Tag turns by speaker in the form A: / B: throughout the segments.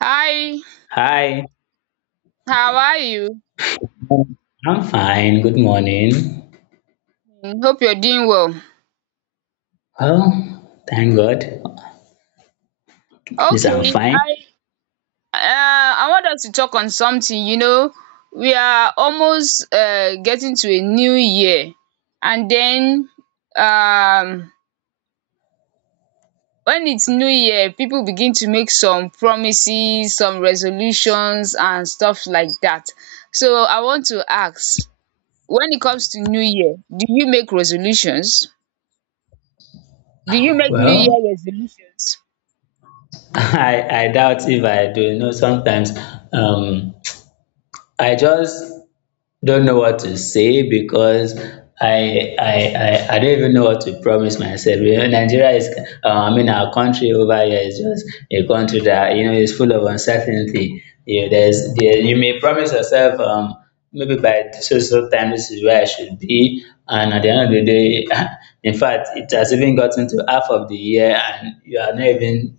A: Hi,
B: Hi,
A: how are you?
B: I'm fine. Good morning.
A: Mm, hope you're doing well.
B: Well, thank God. At least I'm
A: Okay,
B: fine.
A: I uh, I want us to talk on something. We are almost getting to a new year, and then um, when it's new year, people begin to make some promises, some resolutions, and stuff like that. So I want to ask, when it comes to new year, do you make resolutions? Do you make new
B: Well,
A: year resolutions?
B: I doubt if I do. You know, sometimes um, I just don't know what to say because I don't even know what to promise myself. You know, Nigeria is I mean our country over here is just a country that you know is full of uncertainty. You know, you may promise yourself maybe by so time this is where I should be, and at the end of the day, in fact, it has even gotten to half of the year, and you are not even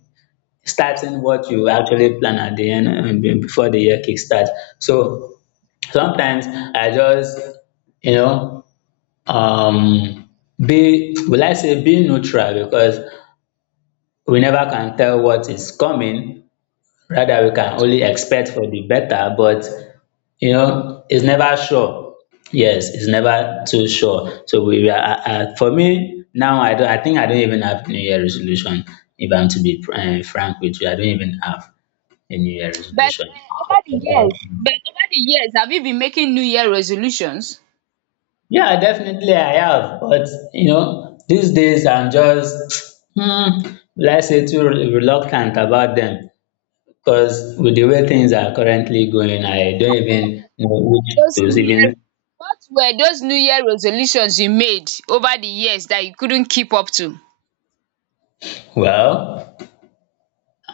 B: starting what you actually plan at the end before the year kickstart. So sometimes I just you know um be, will I say, be neutral because we never can tell what is coming. Rather, we can only expect for the better, but you know it's never sure. Yes, it's never too sure, so for me now, I don't, I think I don't even have New Year resolution. If I'm to be frank with you, I don't even have a New Year
A: But
B: resolution.
A: over the years but over the years have you been making new year resolutions?
B: Yeah, definitely I have, but you know, these days I'm just, hmm, let's say too reluctant about them, because with the way things are currently going, I don't even know which
A: Those
B: to
A: new year
B: even.
A: what were those new year resolutions you made over the years that you couldn't keep up to?
B: Well.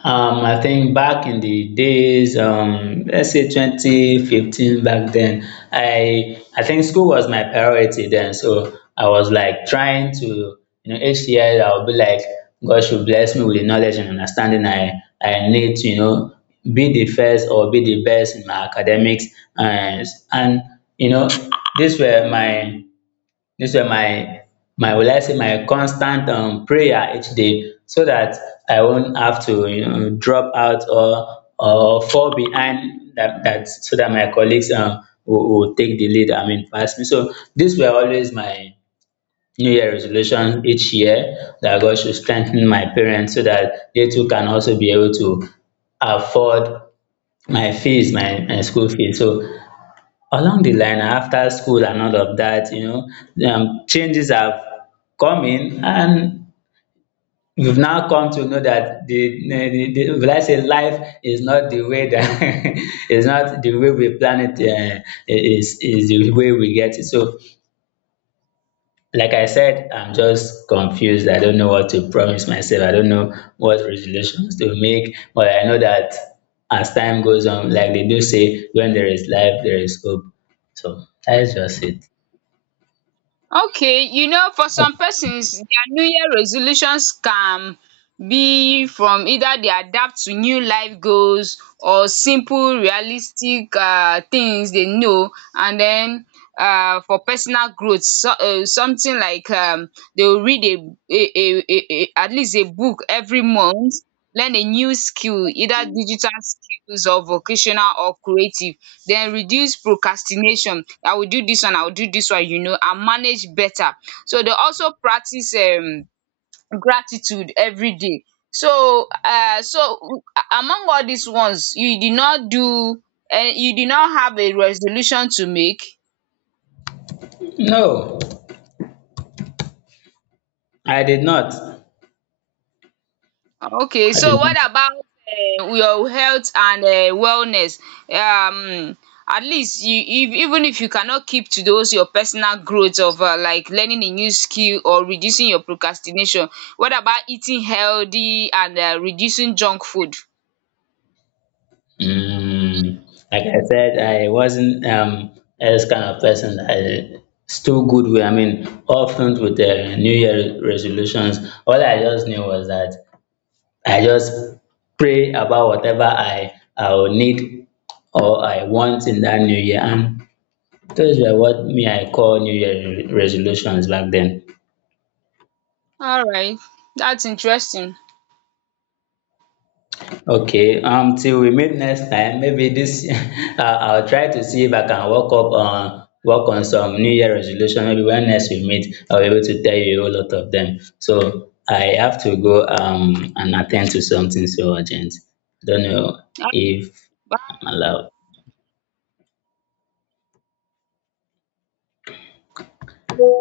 B: I think back in the days, let's say 2015 back then, I think school was my priority then. So I was like trying to, you know, each year I would be like, God should bless me with the knowledge and understanding I need to, you know, be the first or be the best in my academics, and and you know, these were my this were my my, will I say, my constant prayer each day, so that I won't have to, you know, drop out or fall behind, that that so that my colleagues will take the lead, I mean pass me. So dis were always my new year resolution each year, that God should strengthen my parents so that they too can also be able to afford my fees, my school fees. So along the line, after school and all of that, you know, changes have come in, and we've now come to know that the will I say life is not the way that is not the way we plan it, is the way we get it. So like I said, I'm just confused. I don't know what to promise myself. I don't know what resolutions to make, but I know that as time goes on, like they do say, when there is life, there is hope. So that is just it.
A: Okay, you know, for some persons, their New Year resolutions can be from either they adapt to new life goals or simple, realistic things they know, and then for personal growth, so, something like they'll read a at least a book every month, learn a new skill, either digital skills or vocational or creative. Then reduce procrastination, I will do dis one, I will do dis one, you know, and manage better. So dey also practice gratitude everyday. So among all dis ones you did not do, you did not have a resolution to make?
B: No, I did not.
A: Okay,
B: I did
A: so
B: not.
A: what about your health and wellness? Um, at least you, if, even if you cannot keep to those your personal growth of like learning a new skill or reducing your procrastination, what about eating healthy and reducing junk food?
B: Mm, like I said, I wasn't as kind of person that is too good with. I mean, often with the New Year resolutions, all I just knew was that I just pray about whatever I will need or I want in that New Year, and those were what me I call New Year resolutions back then.
A: All right, that's interesting.
B: Okay, um, till we meet next time, maybe this I'll try to see if I can work on some New Year resolution. Maybe when next we meet, I'll be able to tell you a whole lot of them. So I have to go and attend to something so urgent. I don't know if I'm allowed.